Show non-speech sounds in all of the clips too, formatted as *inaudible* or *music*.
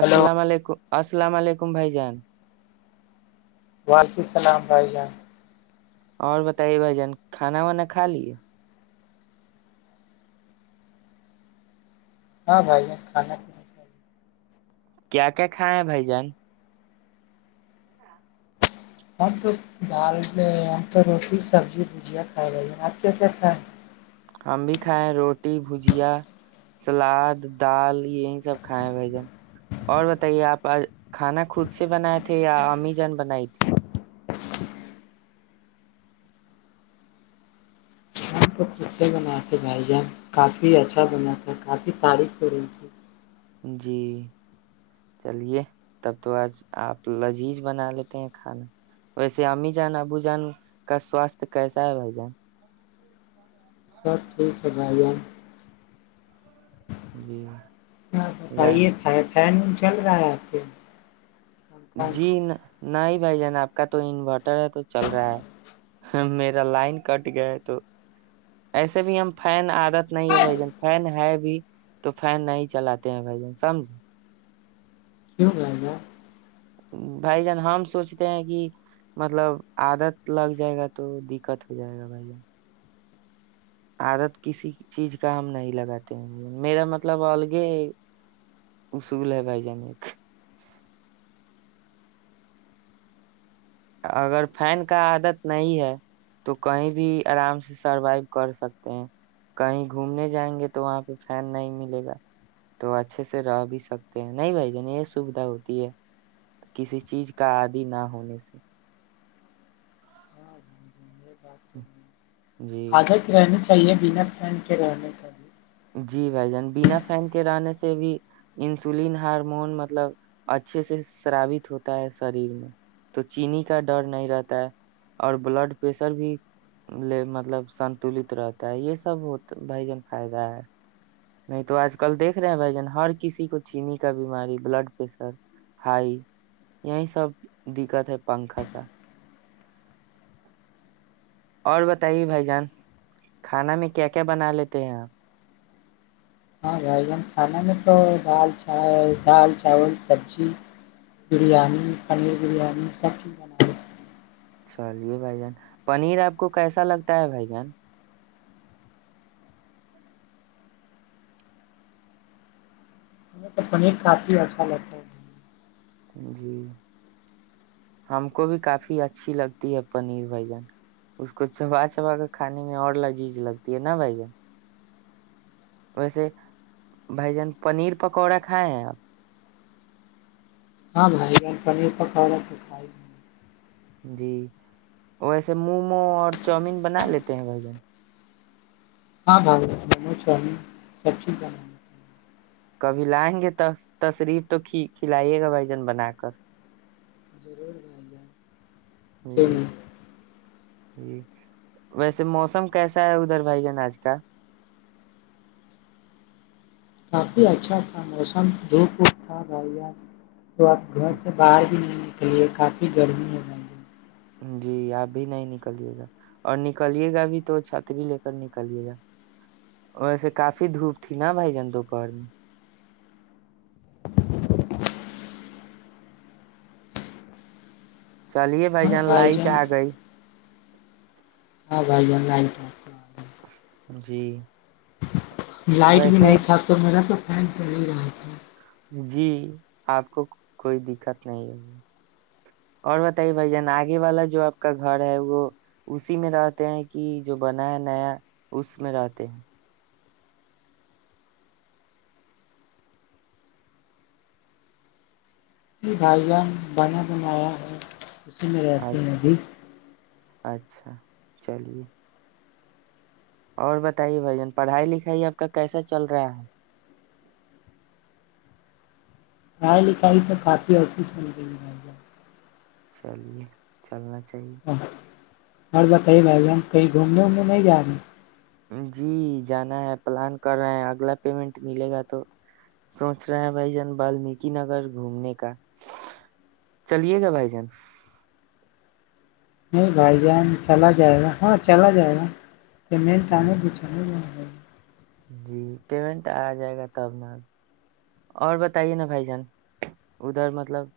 hello علیکم السلام علیکم بھائی جان وعلیکم السلام بھائی جان اور بتائیے بھ جان کھانا وانا کھا لیے ہاں بھائی یہ کھانا پینا چاہیے کیا کیا کھا ہیں بھائی جان ہم تو دال تو روٹی سبزی بجیا کھائے ب آپ کیا کیا کھائے نا ہم بھی کھائےیں روٹی بھجیا سلاد دال یہی سب کھائے بھائی جان اور بتائیے آپ کھانا خود سے بنائے تھے یا امی جان بنائی تھی اے بنائے تھے بھائی جان کافی اچھا بنا تھا کافی تعریف ہو رہی تھی جی چلیے تب تو آج آپ لذیذ بنا لیتے ہیں کھانا ویسے امی جان ابو جان کا سواستھ کیسا ہے بھائی جان سب ٹھیک ہے بھائی جان جی ہاں رہ- بتائیے کائے فین چل رہا ہے آپ کے کام کیوں جین نہیں بھائی جان آپ کا تو انورٹر ہے تو چل رہا ہے میرا لائن کٹ گیا ہے تو ایسے بھی ہم فین عادت نہیں ہے بھائی جان فین ہے بھی تو فین نہیں چلاتے ہیں بھائی جان سمجھ *inaudible* بھائی جان ہم سوچتے ہیں کہ مطلب عادت لگ جائے گا تو دقت ہو جائے گا بھائی جان عادت کسی چیز کا ہم نہیں لگاتے ہیں بھ میرا مطلب الگ اصول ہے بھائی جان ایک اگر فین کا عادت نہیں ہے تو کہیں بھی آرام سے سروائو کر سکتے ہیں کہیں گھومنے جائیں گے تو وہاں پہ فین نہیں ملے گا تو اچھے سے رہ بھی سکتے ہیں نہیں بھائی جان یہ سویدھا ہوتی ہے کسی چیز کا عادی نہ ہونے سے ہاں بھائی جان، یہ بات تو ہے جی عادت رہنے کہیے بنا پھن کے رہنے چاہیے جی بھائی جان بنا فین کے رہنے سے بھی انسولین ہارمون مطلب اچھے سے شرابت ہوتا ہے شریر میں تو چینی کا ڈر نہیں رہتا ہے اور بلڈ پریشر بھیے مطلب سنتولت رہتا ہے یہ سب ہوتا بھائی جان فائدہ ہے نہیں تو آج کل دیکھ رہے ہیں بھائی جان ہر کسی کو چینی کا بیماری بلڈ پریشر ہائی یہی سب دقت ہے پنکھا کا اور بتائیے بھائی جان کھانا میں کیا کیا بنا لیتے ہیں آپ ہاں بھائی جان کھانے میں تو دال چ دال چاول سبزی بریانی پنیر بریانی سب چیز بنا دی ہیں چلیے بھائی جان پنیر آپ کو کیسا لگتا ہے بھائی جان تو پنیر کافی اچھا لگتا ہے جی ہم کو بھی کافی اچھی لگتی ہے پنیر بھ جن اس کو چبا چبا کر کھانے میں اور لذیذ لگتی ہے نا بھ جن ویسے بھائی جان پنیر پکوڑا کھائے ہیں آپ ہاں بھائی گ پنیر پکوڑا تو کھائی جی ویسے مومو اور چاؤومین بنا لیتے ہیں بھائی جن ہاں ب ممو سبیک ہے کبھی لائیں گے تشریف تو ک کھلائیے گا بھائی جن بنا کر اچ رور گ ج ہ جی ویسے موسم کیسا ہے ادھر بھائی جن آج کا کافی اچھا تھا موسم دھوپ وھوک تھا بایا تو آپ گھر سے باہر بھی نہیں کے لیے کافی گرمی رہئی ہے جی آپ بھی نہیں نکلیے گا اور نکلیے گا بھی تو چھتری لے کر نکلیے گا ویس کافی دھوپ تھی نا بھائی جان دوپہر میں چلیے بھائی جان لائٹ آ گئی ہاں بائی ال ل جی لائٹ بھی ویسے نہیں تھا تو میرا تو ران چللی رہ تھ جی آپ کو کوئی دقت نہیں ہوگی اور بتائیے بھائی جان آگے والا جو آپ کا گھر ہے وہ اسی میں رہتے ہیں کہ جو بنا ہے نیا اس میں رہتے ہیں ج بھائی جان بنا بنایا ہے اسی میں رہتے ہیں اچھا بیچ اچھا چلیے اور بتائیے بھ جان پڑھائی لکھائی آپ کا کیسا چل رہا ہے پڑھائی لکھائی تو کافی اچھی چل رہی ہے ب چلیے چلنا چاہیے ہاں، اور بتائیے بھائی ج ہم کہیں گھومنے وومنے نہیں جا رہے جی جانا ہے پلان کر رہے ہیں اگلا پیمنٹ ملے گا تو سوچ رہے ہیں بھائی جان بالمیک نگر گھومنے کا چلیے گا بھائی جان نہیں بھائی جان چلا جائے گا ہاں چلا جائے گا جمین تان جی گچھان نہیں ہے جی پیمنٹ آ جائے گا تب ن اور بتائیے نا بھائی جان ادھر مطلب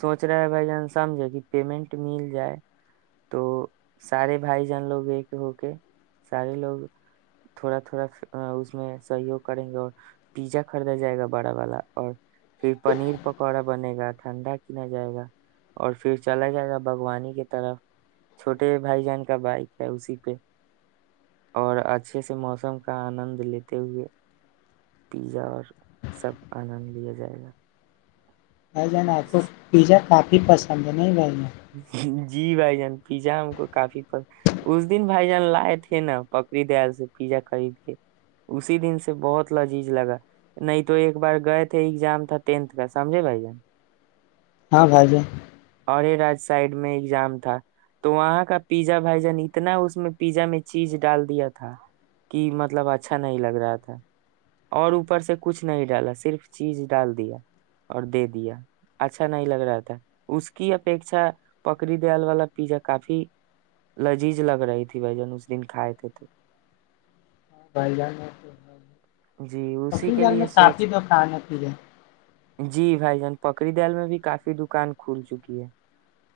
سوچ رہے ہے بھائی جان سمجے کہ پیمنٹ مل جائے تو سارے بھائی جان لوگ ایک ہو کے سارے لوگ تھوڑا تھوڑا اس میں سہیوگ کریں گے اور پیزا خریدا جائے گا بڑا والا اور پھر پنیر پکوڑا بنے گا ٹھنڈا کینا جائے گا اور پھر چلا جائے گا باوانی کے طرف چھوٹے بھائی جان کا بائک ہے اسی پہ اور اچھے سے موسم کا آنند لیتے ہوئے پیزا اور سب آنند لیا جائے گا ب جانا آپ کو پیزا ک حیفاظام ب نہیںائی با *inaudible* جی بھائی جان پیزا ہم کو کافی اس دن بھائی جان لائے تھے نا پکڑری دیال سے پیزا خرید کے اسی دن سے بہت لذیذ لگا نہیں تو ایک بار گئے تھے ایگزام تھا ٹینھ کا سمجھے بھائی جان ہاں بھائی جی اورا *inaudible* سائڈ میں ایزام تھا تو وہاں کا پیزا بھائی جان اتنا اس میں پیزا میں چیز ڈال دیا تھا کہ مطلب اچھا نہیں لگ رہا تھا اور اوپر سے کچھ نہیں ڈالا صرف چیز ڈال دیا اور دے دیا اچھا نہیں لگ رہا تھا اس کی اپیکھا پکری دیال والا پیزا کافی لذیذ لگ رہی تھی بھائی جان اس دن کھائے تھے تو بھائی جان میں جی اسی کے لیے سوچ کافی تو کھانانا پے جی بھائی جان پکی دال میں بھی کافی دکان کھل چکی ہے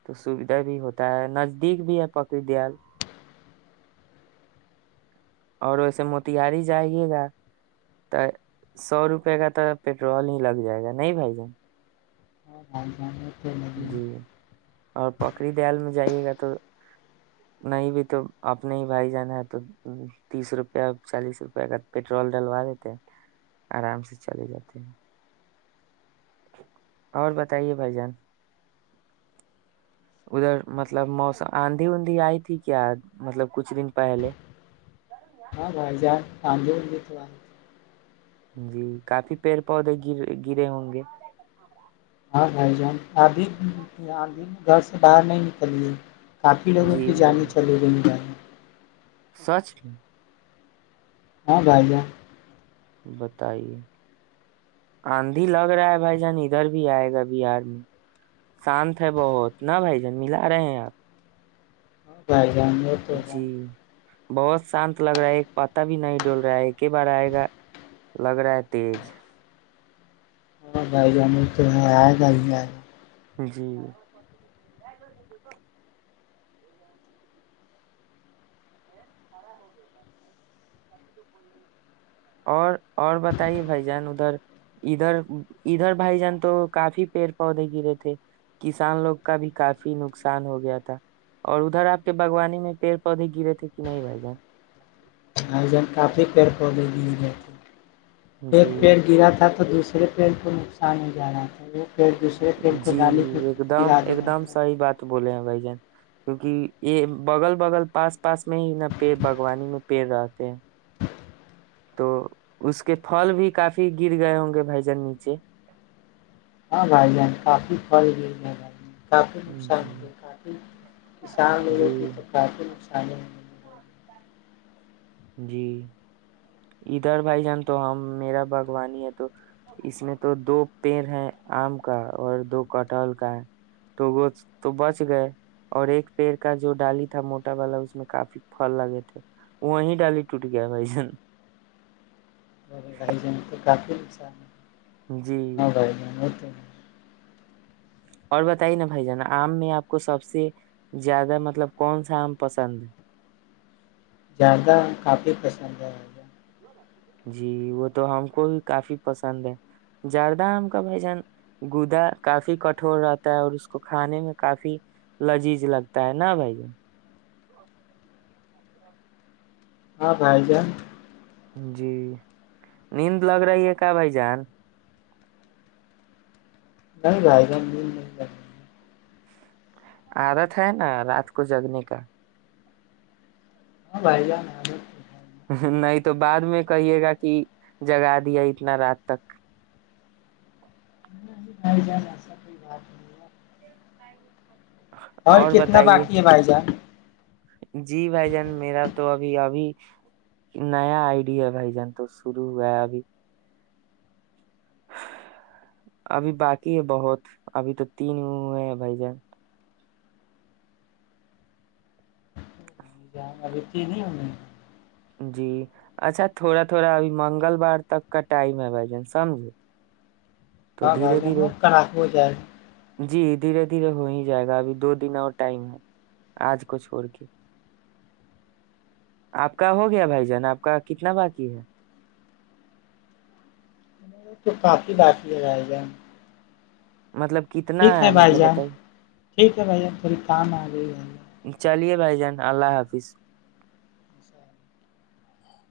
تو سوھا بھی ہوتا ہے نزدیک بھی ہے پقی دیال اور ویسے موتیہاری جائےے گا تو سو روپئے کا تو پیٹرول ہی لگ جائے گا نہیں بھائی جان اور ب جان تو جی *inaudible* اور پکری دیال میں جائیے گا تو نہیں بھی تو اپنے ہی بھائی جانا ہے تو تیس روپیہ چالیس روپیہ کا پیٹرول ڈلوا دیتے ہیں آرام سے چلے جاتے ہیں اور بتائیے بھائی جان ادھر مطلب موسم آندھی اندھی آئی تھی کیا مطلب کچھ دن پہلے ہاں بھائی جائے آاند بھی بیھ ہے جی کافی پیڑ پودے گر گرے ہوں گے ہاں بھائی جان آدھید گھر سے باہر نہیں نکل ہے کافی لوگوں جی کی بھائی جانے جان چلیے گئی ہیں گاڑی سچ ہاں بائی گا بتائیے آندھی لگ رہا ہے بھائی جان ادھر بھی آئے گا بہار میں شانت ہے بہت ن بھائی جان ملا رہے ہیں آپ ہاں جائے رانیے تو جی رانی بہت شانت لگ رہا ہے ایک پتا بھی نہیں ڈول رہا ہے ایک ہی بار آئے گا لگ رہا ہے تیز بھائی جانے تو آئے گا ہی آئے گا جی اور اور بتائیے بھائی جان ادھر ادھر ادھر بھائی جان تو کافی پیڑ پودے گرے تھے کسان لوگ کا بھی کافی نقصان ہو گیا تھا اور ادھر آپ کے باگوانی میں پیڑ پودے گرے تھے کہ نہیں بھائی جان آائی جن کافی پیڑ پ ل لیے رہ تھ ایک جی پیڑ گرا تھا تو دوسرا صر پینٹ کو نقصان ہو جا رہا تھا وہ پیڑ دوسرے پیڑ کو جی ڈالی کو ایک دم گرا دے ایک رہا دم تھا صحیح بات بولے ہیں بھائی جان کیونکہ یہ بغل بغل پاس پاس میں ہی نا پڑ باوانی میں پیڑ رہتے ہیں تو اس کے پھل بھی کافی گر گئے ہوں گے بھائی جان نیچے ہاں بھائی ج کافی فل گئی ہے بھائی کافل جی مسانیے کافل کسان لوگوں جی کی تو کافی نصان ا *inaudible* جی ادھر بھائی جان تو ہم میرا باغوانی ہے تو اس میں تو دو پیڑ ہے آم کا اور دو کٹہل کا ہے تو وہ تو بچ گئے اور ایک پیڑ کا جو ڈالی تھا موٹا والا اس میں کافی پھل لگے تھے وہیں ڈالی ٹوٹ گیا م جن اورے رہائیج تو کافل سان جی ہ موت *inaudible* *unintelligible* اور بتائیے نا بھائی جانا آم میں آپ کو سب سے زیادہ مطلب کون سا آم پسند زیادہ کافی پسند ہے جی وہ تو ہم کو بھی کافی پسند ہے زردہ آ ہم کا بھ جان گودا کافی کٹھور رہتا ہے اور اس کو کھانے میں کافی لذیذ لگتا ہے نا بھائی جن ہاں بھائی جان جی نیند لگ رہی ہے کیا بھائی جان نہیں رہائے گ نہیں عادت ہے نا رات کو جگنے کا ہاں بھائی ج نہیں تو بعد میں کہیے گا کہ جگا دیا اتنا رات تک ائی جان ایسا کوئی بات نہیں ہے اور کتنا باقی ہے بھائی جان جی بھائی جان میرا تو ابھی ابھی نیا آئیڈیا ہے بھائی جان تو شروع ہوا ہے ابھی ابھی باقی ہے بہت ابھی تو تین ہیں ہیں بھائی جان کیا اب ت نہیں ہو میں *unintelligible* جی اچھا تھوڑا تھوڑا ابھی منگل بار تک کا ٹائم ہے بھ جان سمجھے تو ہ گھر دھیرے ج دھیرے ک کو ب جائے جی دھیرے دھیرے ہو ہی جائے گا ابھی دو دن اور ٹائم ہے آج کو چھوڑ کے آپ کا ہو گیا بھائی جان آپ کا کتنا باقی ہے گا تو کافی باق ل جائے گا ہم مطلب کتنا ٹھیک ہے بھائی مطلب جان بتائیے ٹھیک ہے بھائی جان تھوڑی کام آ گئی ہے بھائی بائی جان اللہ حافظ جان *inaudible*